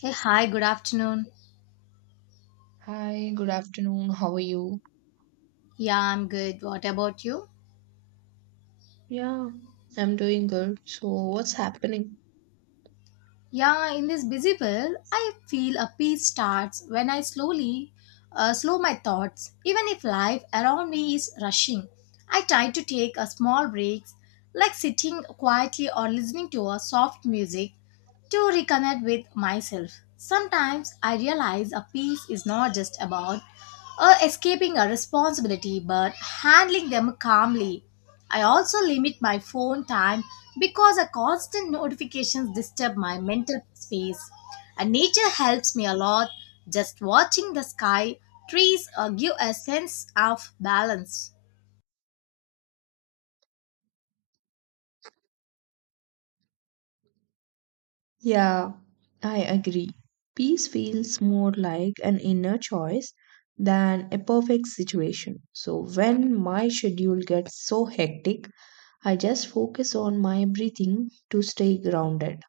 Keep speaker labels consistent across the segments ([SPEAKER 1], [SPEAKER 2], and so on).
[SPEAKER 1] Hey, hi, good afternoon.
[SPEAKER 2] Hi, good afternoon. How are you?
[SPEAKER 1] Yeah, I'm good. What about you?
[SPEAKER 2] Yeah, I'm doing good. So, what's happening?
[SPEAKER 1] Yeah, in this busy world, I feel a peace starts when I slowly slow my thoughts. Even if life around me is rushing, I try to take a small breaks, like sitting quietly or listening to a soft music to reconnect with myself. Sometimes I realize a peace is not just about or escaping a responsibility but handling them calmly. I also limit my phone time because a constant notifications disturb my mental space. And nature helps me a lot. Just watching the sky, trees give a sense of balance.
[SPEAKER 2] Yeah, I agree. Peace feels more like an inner choice than a perfect situation. So when my schedule gets so hectic, I just focus on my breathing to stay grounded.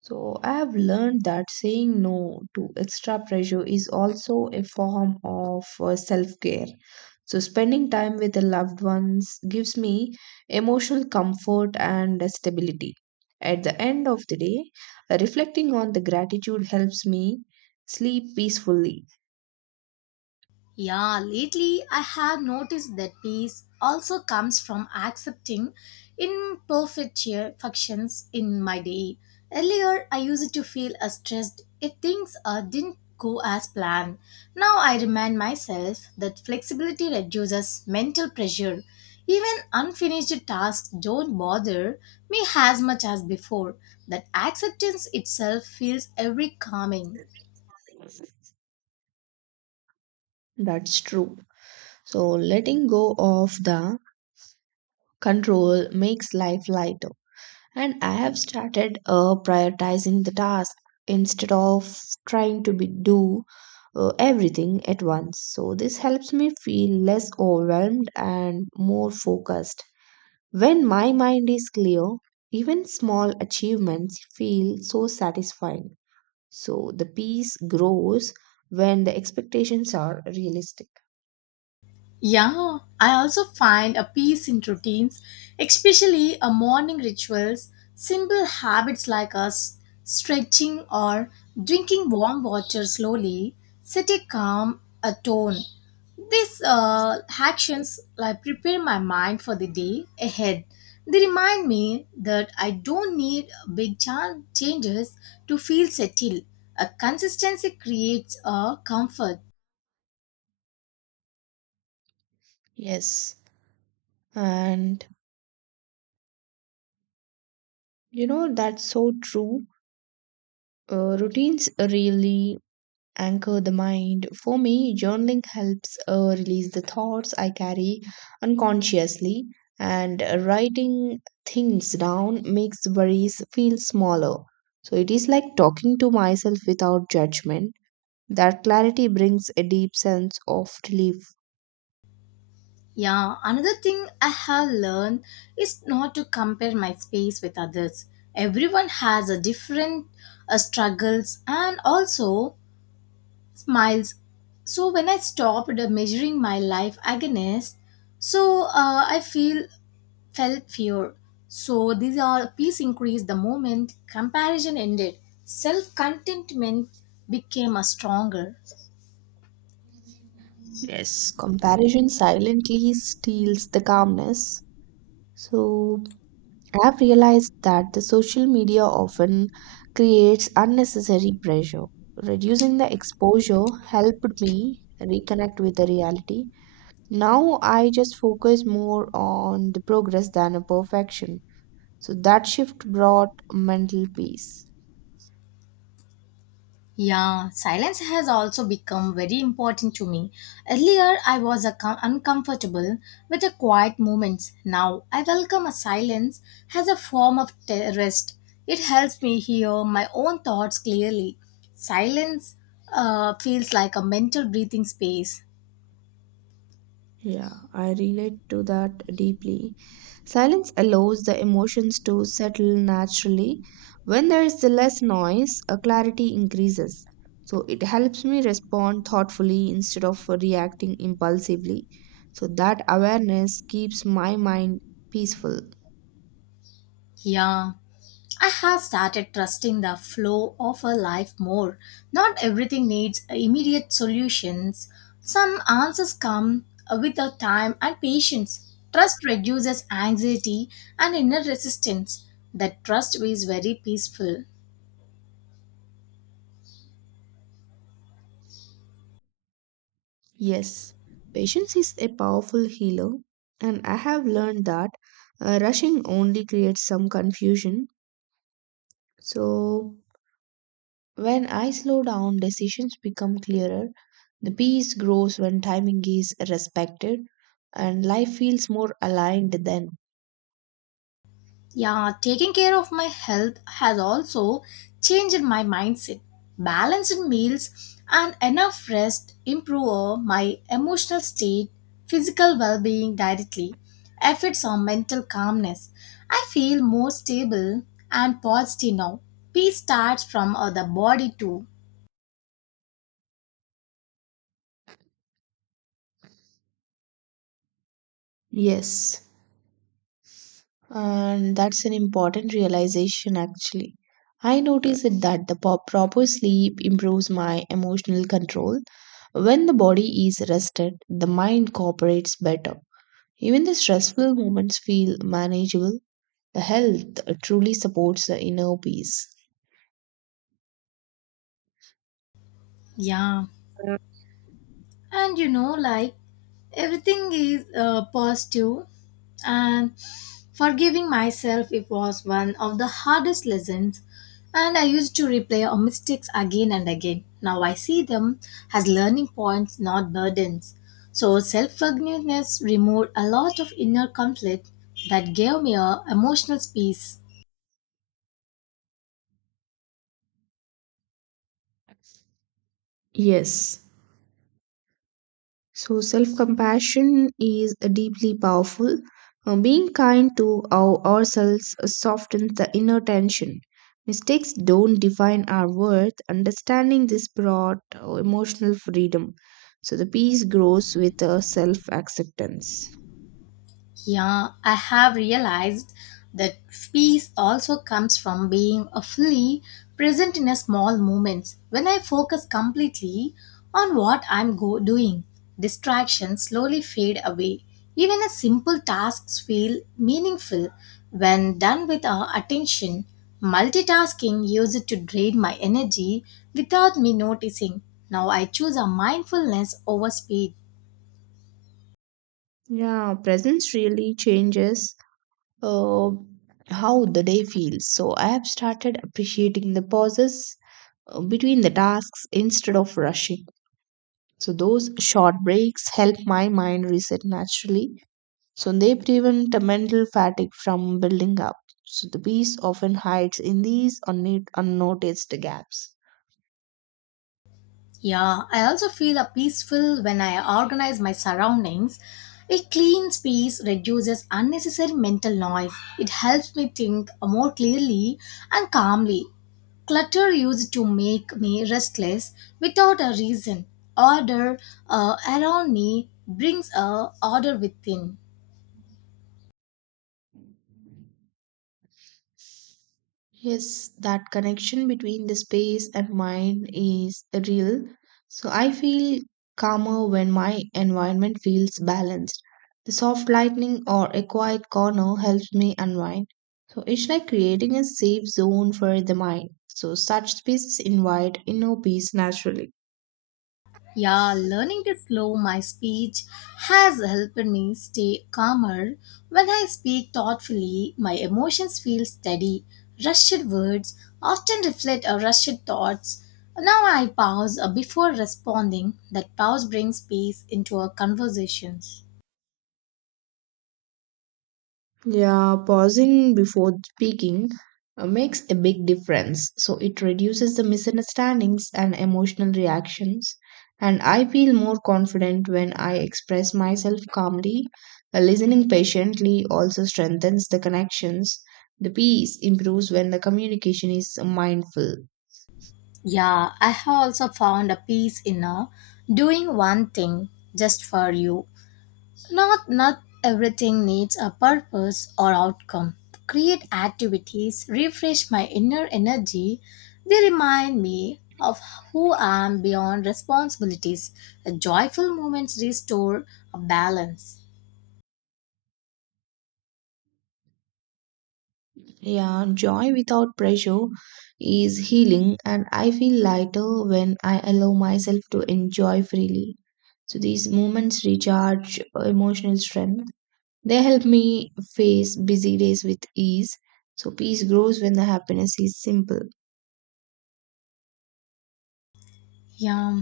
[SPEAKER 2] So I have learned that saying no to extra pressure is also a form of self-care. So spending time with the loved ones gives me emotional comfort and stability. At the end of the day, reflecting on the gratitude helps me sleep peacefully.
[SPEAKER 1] Yeah, lately I have noticed that peace also comes from accepting imperfections in my day. Earlier, I used to feel stressed if things didn't go as planned. Now I remind myself that flexibility reduces mental pressure. Even unfinished tasks don't bother me as much as before. That acceptance itself feels every calming.
[SPEAKER 2] That's true. So letting go of the control makes life lighter. And I have started prioritizing the task instead of trying to be, do everything at once. So this helps me feel less overwhelmed and more focused. When my mind is clear, even small achievements feel so satisfying. So the peace grows when the expectations are realistic.
[SPEAKER 1] Yeah, I also find a peace in routines, especially a morning rituals. Simple habits like us stretching or drinking warm water slowly set a calm a tone. These actions like prepare my mind for the day ahead. They remind me that I don't need changes to feel settled. A consistency creates a comfort.
[SPEAKER 2] Yes, and you know that's so true. Routines really anchor the mind. For me, journaling helps release the thoughts I carry unconsciously, and writing things down makes worries feel smaller. So it is like talking to myself without judgment. That clarity brings a deep sense of relief.
[SPEAKER 1] Yeah, another thing I have learned is not to compare my space with others. Everyone has a different struggles and also smiles. So when I stopped measuring my life against, I feel felt fear. So these are peace increased the moment comparison ended. Self contentment became a stronger.
[SPEAKER 2] Yes. Comparison silently steals the calmness. So I have realized that the social media often creates unnecessary pressure. Reducing the exposure helped me reconnect with the reality. Now I just focus more on the progress than a perfection. So that shift brought mental peace.
[SPEAKER 1] Yeah, silence has also become very important to me. Earlier, I was uncomfortable with the quiet moments. Now, I welcome a silence as a form of rest. It helps me hear my own thoughts clearly. Silence feels like a mental breathing space.
[SPEAKER 2] Yeah, I relate to that deeply. Silence allows the emotions to settle naturally. When there is the less noise, a clarity increases. So it helps me respond thoughtfully instead of reacting impulsively. So that awareness keeps my mind peaceful.
[SPEAKER 1] Yeah. I have started trusting the flow of a life more. Not everything needs immediate solutions. Some answers come with the time and patience. Trust reduces anxiety and inner resistance. That trust is very peaceful.
[SPEAKER 2] Yes, patience is a powerful healer, and I have learned that rushing only creates some confusion. So when I slow down, decisions become clearer. The peace grows when timing is respected, and life feels more aligned then.
[SPEAKER 1] Yeah, taking care of my health has also changed my mindset. Balanced meals and enough rest improve my emotional state, physical well being directly, effects on mental calmness. I feel more stable and positive now. Peace starts from the body too.
[SPEAKER 2] Yes. And that's an important realization, actually. I noticed that the proper sleep improves my emotional control. When the body is rested, the mind cooperates better. Even the stressful moments feel manageable. The health truly supports the inner peace.
[SPEAKER 1] Yeah. And you know, like everything is positive and forgiving myself it was one of the hardest lessons and I used to replay our mistakes again and again. Now I see them as learning points, not burdens. So self-forgiveness removed a lot of inner conflict that gave me a emotional peace.
[SPEAKER 2] Yes. So, self compassion is deeply powerful. Being kind to ourselves softens the inner tension. Mistakes don't define our worth. Understanding this brought emotional freedom. So, the peace grows with self acceptance.
[SPEAKER 1] Yeah, I have realized that peace also comes from being a fully present in a small moments. When I focus completely on what doing, distractions slowly fade away. Even a simple tasks feel meaningful when done with our attention. Multitasking used to drain my energy without me noticing. Now I choose a mindfulness over speed.
[SPEAKER 2] Yeah, presence really changes uh, how the day feels. So, I have started appreciating the pauses between the tasks instead of rushing. So those short breaks help my mind reset naturally. So they prevent the mental fatigue from building up. So the peace often hides in these unnoticed gaps.
[SPEAKER 1] Yeah, I also feel a peaceful when I organize my surroundings. A clean space reduces unnecessary mental noise. It helps me think more clearly and calmly. Clutter used to make me restless without a reason. Order around me brings a order within.
[SPEAKER 2] Yes, that connection between the space and mind is real. So I feel calmer when my environment feels balanced. The soft lighting or a quiet corner helps me unwind. So it's like creating a safe zone for the mind. So such spaces invite inner peace naturally.
[SPEAKER 1] Yeah, learning to slow my speech has helped me stay calmer. When I speak thoughtfully, my emotions feel steady. Rushed words often reflect our rushed thoughts. Now I pause before responding. That pause brings peace into our conversations.
[SPEAKER 2] Yeah, pausing before speaking makes a big difference. So it reduces the misunderstandings and emotional reactions. And I feel more confident when I express myself calmly. Listening patiently also strengthens the connections. The peace improves when the communication is mindful.
[SPEAKER 1] Yeah, I have also found a peace in doing one thing just for you. Not everything needs a purpose or outcome. Create activities refresh my inner energy. They remind me of who I am beyond responsibilities. A joyful moments restore a balance.
[SPEAKER 2] Yeah, joy without pressure is healing, and I feel lighter when I allow myself to enjoy freely. So these moments recharge emotional strength. They help me face busy days with ease. So peace grows when the happiness is simple.
[SPEAKER 1] Yeah.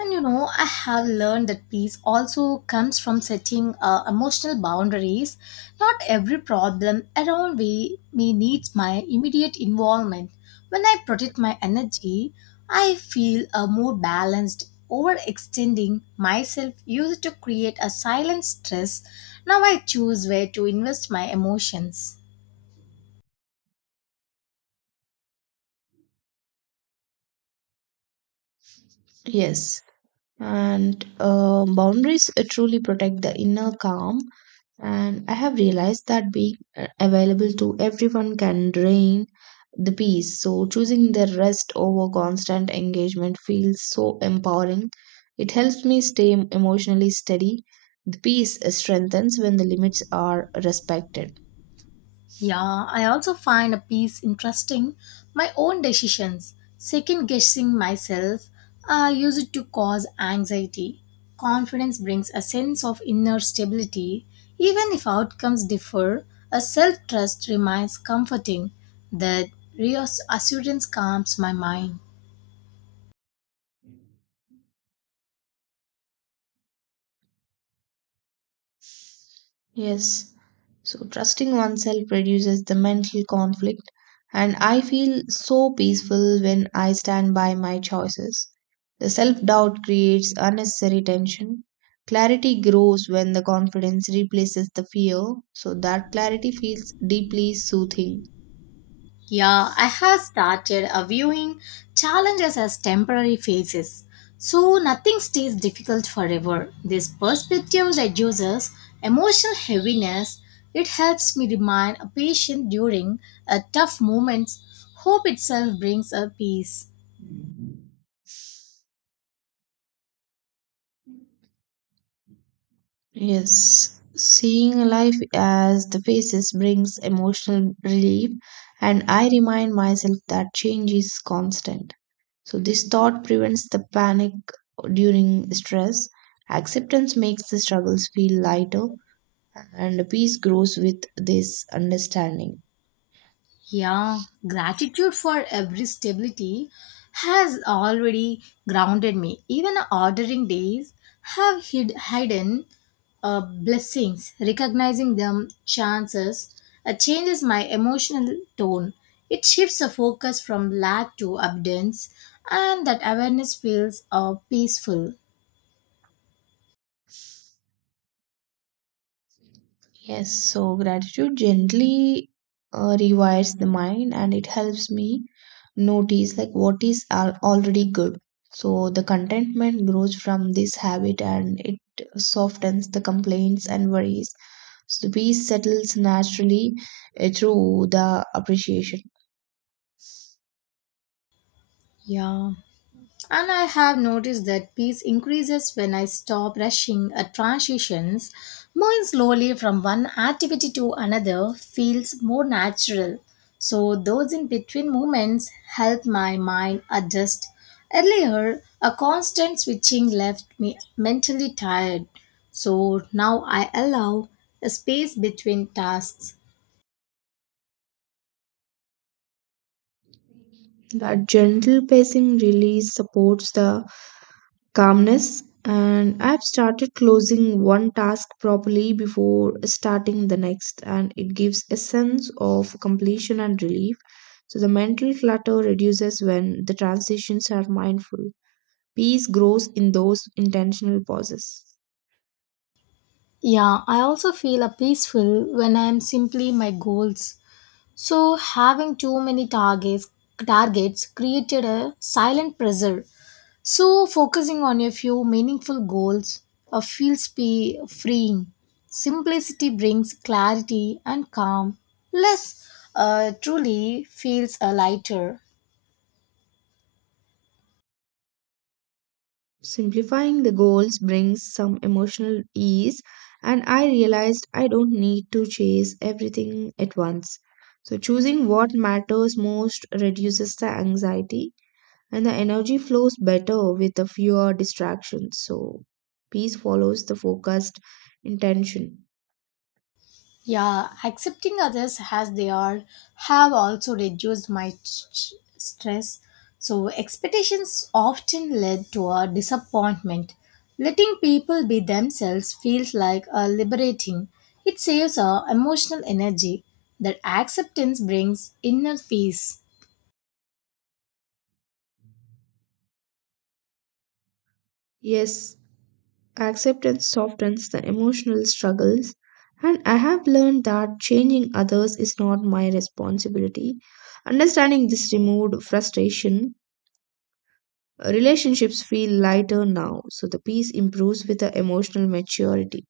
[SPEAKER 1] And you know, I have learned that peace also comes from setting emotional boundaries. Not every problem around me needs my immediate involvement. When I protect my energy, I feel more balanced. Overextending myself used to create a silent stress. Now I choose where to invest my emotions.
[SPEAKER 2] Yes, and boundaries truly protect the inner calm. And I have realized that being available to everyone can drain the peace. So choosing the rest over constant engagement feels so empowering. It helps me stay emotionally steady. The peace strengthens when the limits are respected.
[SPEAKER 1] Yeah, I also find a piece interesting. My own decisions, second guessing myself, I use it to cause anxiety. Confidence brings a sense of inner stability. Even if outcomes differ, a self trust remains comforting. That reassurance calms my mind.
[SPEAKER 2] Yes. So trusting oneself reduces the mental conflict, and I feel so peaceful when I stand by my choices. The self doubt creates unnecessary tension. Clarity grows when the confidence replaces the fear, so that clarity feels deeply soothing.
[SPEAKER 1] Yeah, I have started viewing challenges as temporary phases. So nothing stays difficult forever. This perspective reduces emotional heaviness. It helps me remain patient during tough moments. Hope itself brings a peace.
[SPEAKER 2] Yes, seeing life as the faces brings emotional relief, and I remind myself that change is constant. So, this thought prevents the panic during stress. Acceptance makes the struggles feel lighter, and peace grows with this understanding.
[SPEAKER 1] Yeah, gratitude for every stability has already grounded me. Even ordering days have hidden blessings. Recognizing them chances changes my emotional tone. It shifts the focus from lack to abundance, and that awareness feels peaceful.
[SPEAKER 2] Yes, so gratitude gently rewires the mind, and it helps me notice like what is already good. So, the contentment grows from this habit, and it softens the complaints and worries. So, the peace settles naturally through the appreciation.
[SPEAKER 1] Yeah. And I have noticed that peace increases when I stop rushing at transitions. Moving slowly from one activity to another feels more natural. So, those in between moments help my mind adjust. Earlier, a constant switching left me mentally tired. So, now I allow a space between tasks.
[SPEAKER 2] That gentle pacing really supports the calmness, and I've started closing one task properly before starting the next, and it gives a sense of completion and relief. So the mental clutter reduces when the transitions are mindful. Peace grows in those intentional pauses.
[SPEAKER 1] Yeah, I also feel a peaceful when I am simply my goals. So having too many targets created a silent pressure. So focusing on a few meaningful goals feels be freeing. Simplicity brings clarity and calm. Less truly feels lighter.
[SPEAKER 2] Simplifying the goals brings some emotional ease, and I realized I don't need to chase everything at once. So, choosing what matters most reduces the anxiety, and the energy flows better with the fewer distractions. So, peace follows the focused intention.
[SPEAKER 1] Yeah, accepting others as they are have also reduced my stress. So, expectations often lead to a disappointment. Letting people be themselves feels like a liberating. It saves our emotional energy that acceptance brings inner peace.
[SPEAKER 2] Yes, acceptance softens the emotional struggles, and I have learned that changing others is not my responsibility. Understanding this removed frustration, relationships feel lighter now, so the peace improves with the emotional maturity.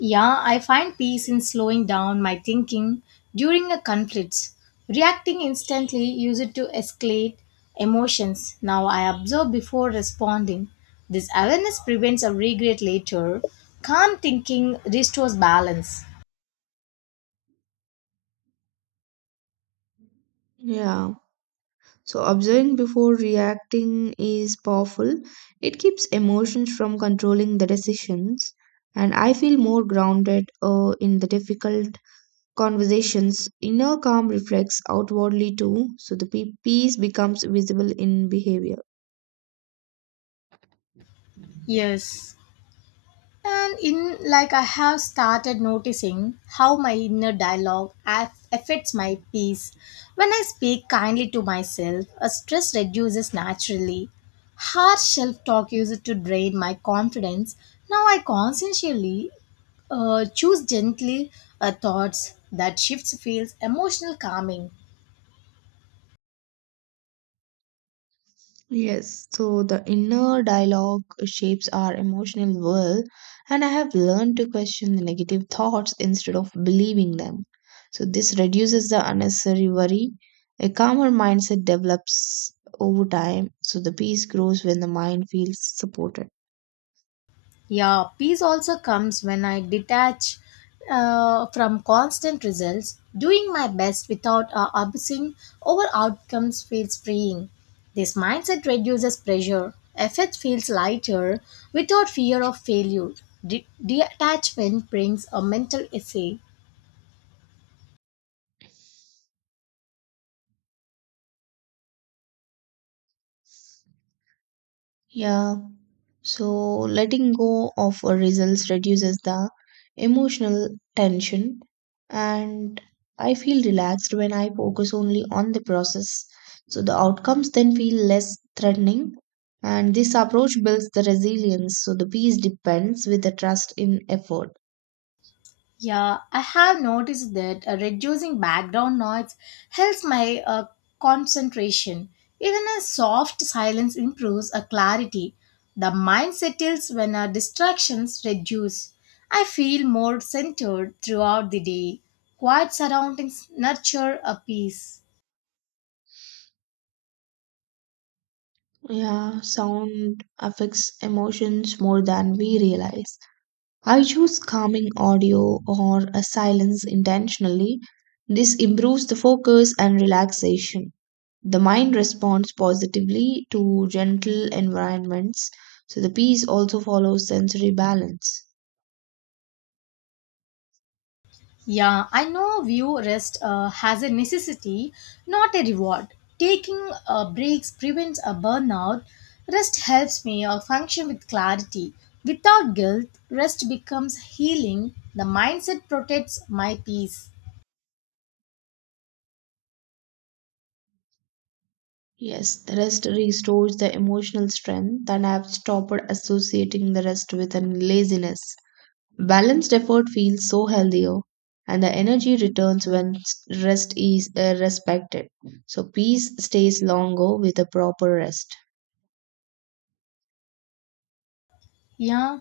[SPEAKER 1] Yeah, I find peace in slowing down my thinking during a conflict. Reacting instantly used to escalate emotions. Now I observe before responding. This awareness prevents a regret later. Calm thinking restores balance.
[SPEAKER 2] Yeah. So observing before reacting is powerful. It keeps emotions from controlling the decisions. And I feel more grounded in the difficult conversations. Inner calm reflects outwardly too. So the peace becomes visible in behavior.
[SPEAKER 1] Yes, and in like I have started noticing how my inner dialogue affects my peace when I speak kindly to myself a stress reduces naturally. Harsh self-talk used to drain my confidence. Now I consciously choose gently thoughts that shifts feels emotional calming.
[SPEAKER 2] Yes, so the inner dialogue shapes our emotional world, and I have learned to question the negative thoughts instead of believing them. So, this reduces the unnecessary worry. A calmer mindset develops over time, so the peace grows when the mind feels supported.
[SPEAKER 1] Yeah, peace also comes when I detach from constant results. Doing my best without obsessing over outcomes feels freeing. This mindset reduces pressure. Effort feels lighter without fear of failure. Detachment brings a mental essay.
[SPEAKER 2] Yeah. So letting go of our results reduces the emotional tension, and I feel relaxed when I focus only on the process. So the outcomes then feel less threatening, and this approach builds the resilience. So the peace depends with the trust in effort.
[SPEAKER 1] Yeah, I have noticed that reducing background noise helps my concentration. Even a soft silence improves a clarity. The mind settles when our distractions reduce. I feel more centered throughout the day. Quiet surroundings nurture a peace.
[SPEAKER 2] Yeah, sound affects emotions more than we realize. I choose calming audio or a silence intentionally. This improves the focus and relaxation. The mind responds positively to gentle environments, so the peace also follows sensory balance.
[SPEAKER 1] Yeah, I know view rest has a necessity, not a reward. Taking breaks prevents a burnout. Rest helps me function with clarity. Without guilt, rest becomes healing. The mindset protects my peace.
[SPEAKER 2] Yes, the rest restores the emotional strength that I have stopped associating the rest with an laziness. Balanced effort feels so healthier, and the energy returns when rest is respected. So, peace stays longer with a proper rest.
[SPEAKER 1] Yeah,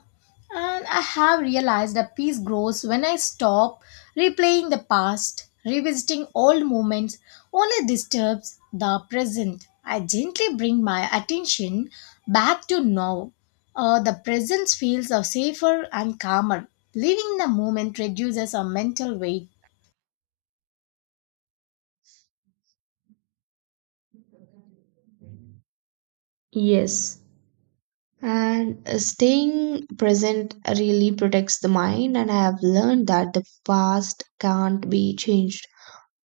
[SPEAKER 1] and I have realized that peace grows when I stop replaying the past, revisiting old moments only disturbs the present. I gently bring my attention back to now. The presence feels safer and calmer. Living in the moment reduces our mental weight.
[SPEAKER 2] Yes. And staying present really protects the mind, and I have learned that the past can't be changed,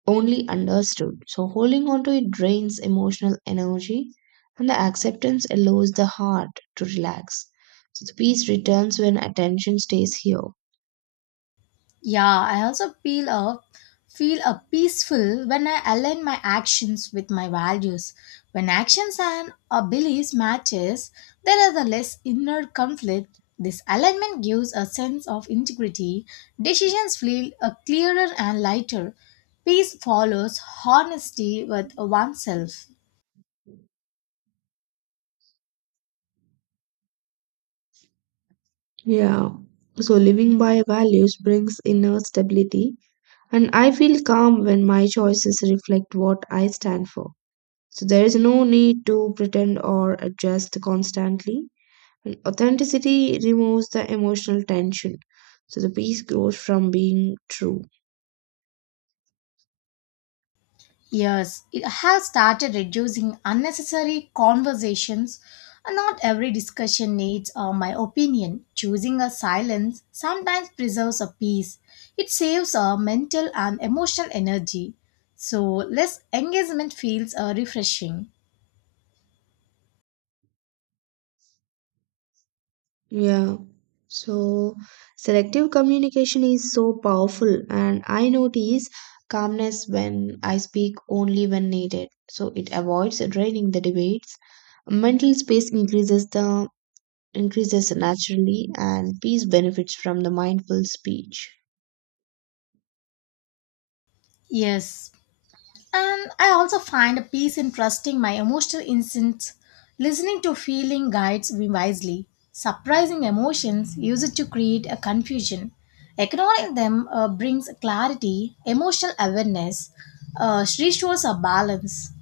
[SPEAKER 2] only understood. So, holding on to it drains emotional energy, and the acceptance allows the heart to relax. So, the peace returns when attention stays here.
[SPEAKER 1] Yeah, I also feel a peaceful when I align my actions with my values. When actions and our beliefs matches, there is a less inner conflict. This alignment gives a sense of integrity. Decisions feel a clearer and lighter. Peace follows honesty with oneself.
[SPEAKER 2] Yeah. So living by values brings inner stability, and I feel calm when my choices reflect what I stand for. So there is no need to pretend or adjust constantly. And authenticity removes the emotional tension. So the peace grows from being true.
[SPEAKER 1] Yes, it has started reducing unnecessary conversations. Not every discussion needs my opinion. Choosing a silence sometimes preserves a peace. It saves our mental and emotional energy. So less engagement feels refreshing.
[SPEAKER 2] Yeah. So selective communication is so powerful, and I notice calmness when I speak only when needed. So it avoids draining the debates. Mental space increases naturally, and peace benefits from the mindful speech.
[SPEAKER 1] Yes, and I also find a peace in trusting my emotional instincts, listening to feeling guides me wisely. Surprising emotions use it to create a confusion. Ignoring them brings clarity, emotional awareness, restores a balance.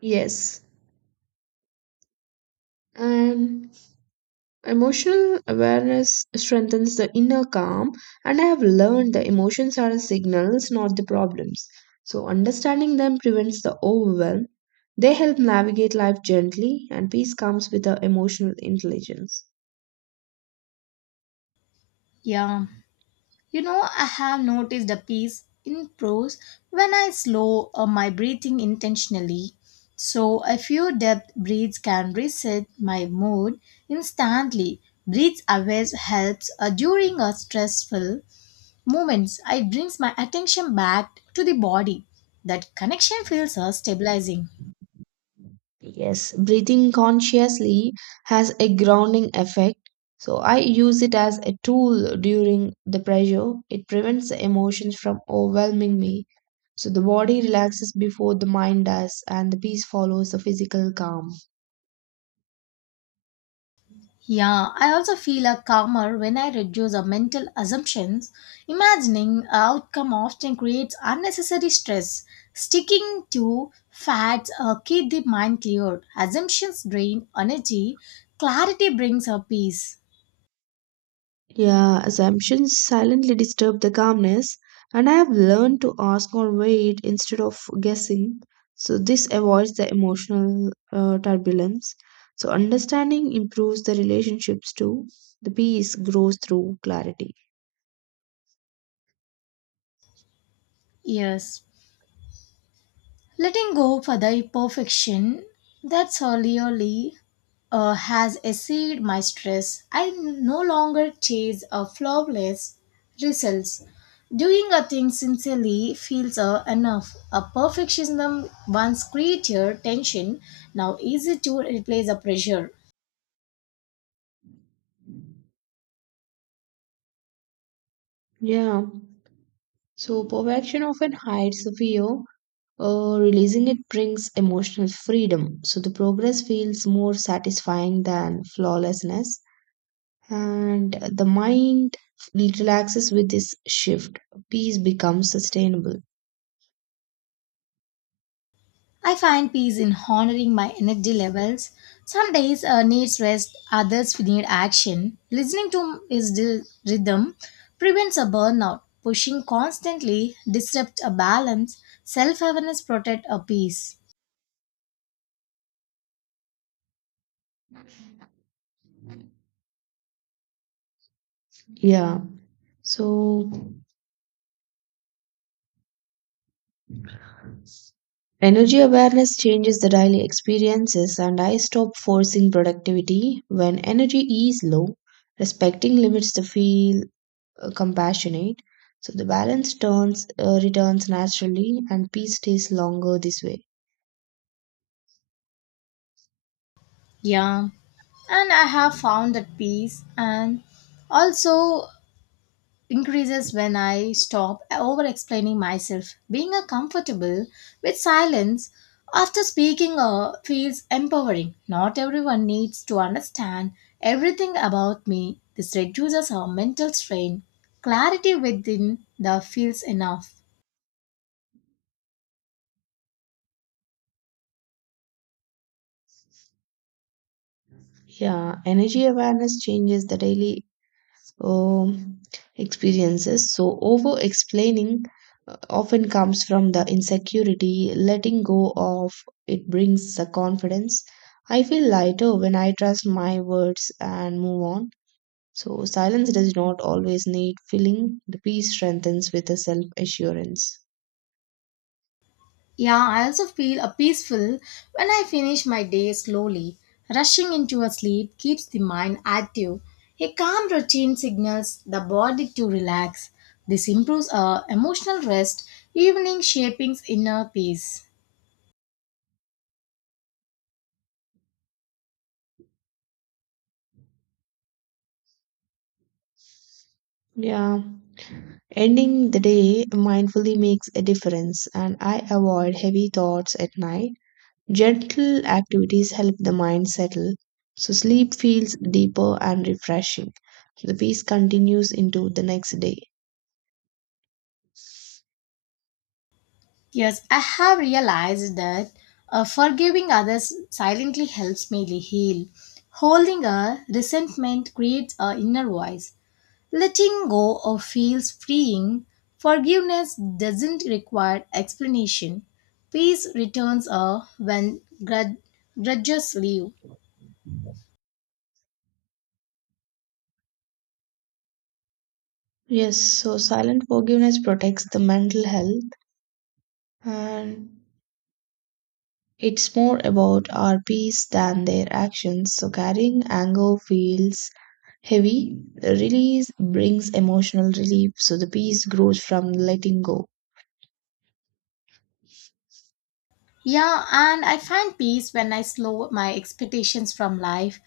[SPEAKER 2] Yes. And emotional awareness strengthens the inner calm, and I have learned the emotions are signals, not the problems. So, understanding them prevents the overwhelm. They help navigate life gently, and peace comes with the emotional intelligence.
[SPEAKER 1] Yeah. You know, I have noticed a peace in prose when I slow my breathing intentionally. So, a few depth breaths can reset my mood instantly. Breath awareness helps during a stressful moments. I brings my attention back to the body. That connection feels stabilizing.
[SPEAKER 2] Yes, breathing consciously has a grounding effect. So I use it as a tool during the pressure. It prevents the emotions from overwhelming me. So the body relaxes before the mind does, and the peace follows the physical calm.
[SPEAKER 1] Yeah, I also feel a calmer when I reduce our mental assumptions. Imagining a outcome often creates unnecessary stress. Sticking to facts keep the mind clear. Assumptions drain energy. Clarity brings a peace.
[SPEAKER 2] Yeah, assumptions silently disturb the calmness, and I have learned to ask or wait instead of guessing. So, this avoids the emotional turbulence. So, understanding improves the relationships too. The peace grows through clarity.
[SPEAKER 1] Yes. Letting go for the imperfection that solely has exceeded my stress. I no longer chase a flawless results. Doing a thing sincerely feels enough. A perfectionism once created tension now easy to replace a pressure.
[SPEAKER 2] Yeah, so perfection often hides the fear. Releasing it brings emotional freedom, so the progress feels more satisfying than flawlessness, and the mind relaxes with this shift. Peace becomes sustainable.
[SPEAKER 1] I find peace in honoring my energy levels. Some days needs rest, others need action. Listening to his rhythm prevents a burnout. Pushing constantly disrupts a balance. Self-awareness protects a peace.
[SPEAKER 2] Yeah. So, energy awareness changes the daily experiences, and I stop forcing productivity when energy is low. Respecting limits the feel compassionate. So, the balance turns returns naturally, and peace stays longer this way.
[SPEAKER 1] Yeah, and I have found that peace and also increases when I stop over explaining myself. Being comfortable with silence after speaking feels empowering. Not everyone needs to understand everything about me. This reduces our mental strain. Clarity within the feels enough.
[SPEAKER 2] Yeah, energy awareness changes the daily um, experiences. So, over explaining often comes from the insecurity. Letting go of it brings the confidence. I feel lighter when I trust my words and move on. So, silence does not always need filling. The peace strengthens with a self assurance.
[SPEAKER 1] Yeah, I also feel a peaceful when I finish my day slowly. Rushing into a sleep keeps the mind active. A calm routine signals the body to relax. This improves our emotional rest, evening shaping inner peace.
[SPEAKER 2] Yeah. Ending the day mindfully makes a difference, and I avoid heavy thoughts at night. Gentle activities help the mind settle, so sleep feels deeper and refreshing. The peace continues into the next day.
[SPEAKER 1] Yes, I have realized that forgiving others silently helps me heal. Holding a resentment creates a inner voice. Letting go of feels freeing. Forgiveness doesn't require explanation. Peace returns when grudges leave.
[SPEAKER 2] Yes, so silent forgiveness protects the mental health, and it's more about our peace than their actions. So carrying anger feels heavy. Release brings emotional relief, so the peace grows from letting go.
[SPEAKER 1] Yeah, and I find peace when I slow my expectations from life.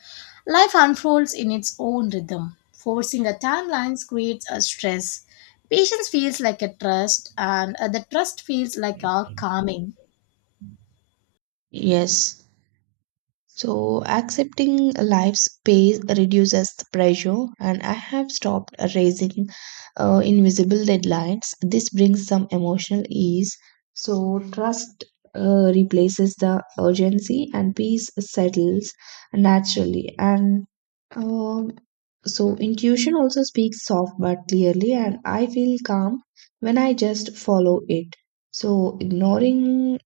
[SPEAKER 1] Life unfolds in its own rhythm. Forcing a timeline creates a stress. Patience feels like a trust, and the trust feels like a calming.
[SPEAKER 2] Yes. So accepting life's pace reduces the pressure, and I have stopped raising invisible deadlines. This brings some emotional ease. So trust replaces the urgency, and peace settles naturally. And um, so intuition also speaks soft but clearly, and I feel calm when I just follow it. So ignoring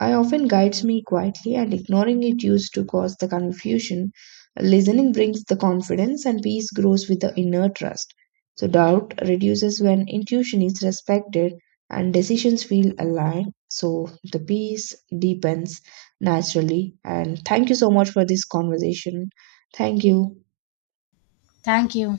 [SPEAKER 2] I often guides me quietly, and ignoring it used to cause the confusion. Listening brings the confidence, and peace grows with the inner trust. So, doubt reduces when intuition is respected and decisions feel aligned. So, the peace deepens naturally. And thank you so much for this conversation. Thank you.
[SPEAKER 1] Thank you.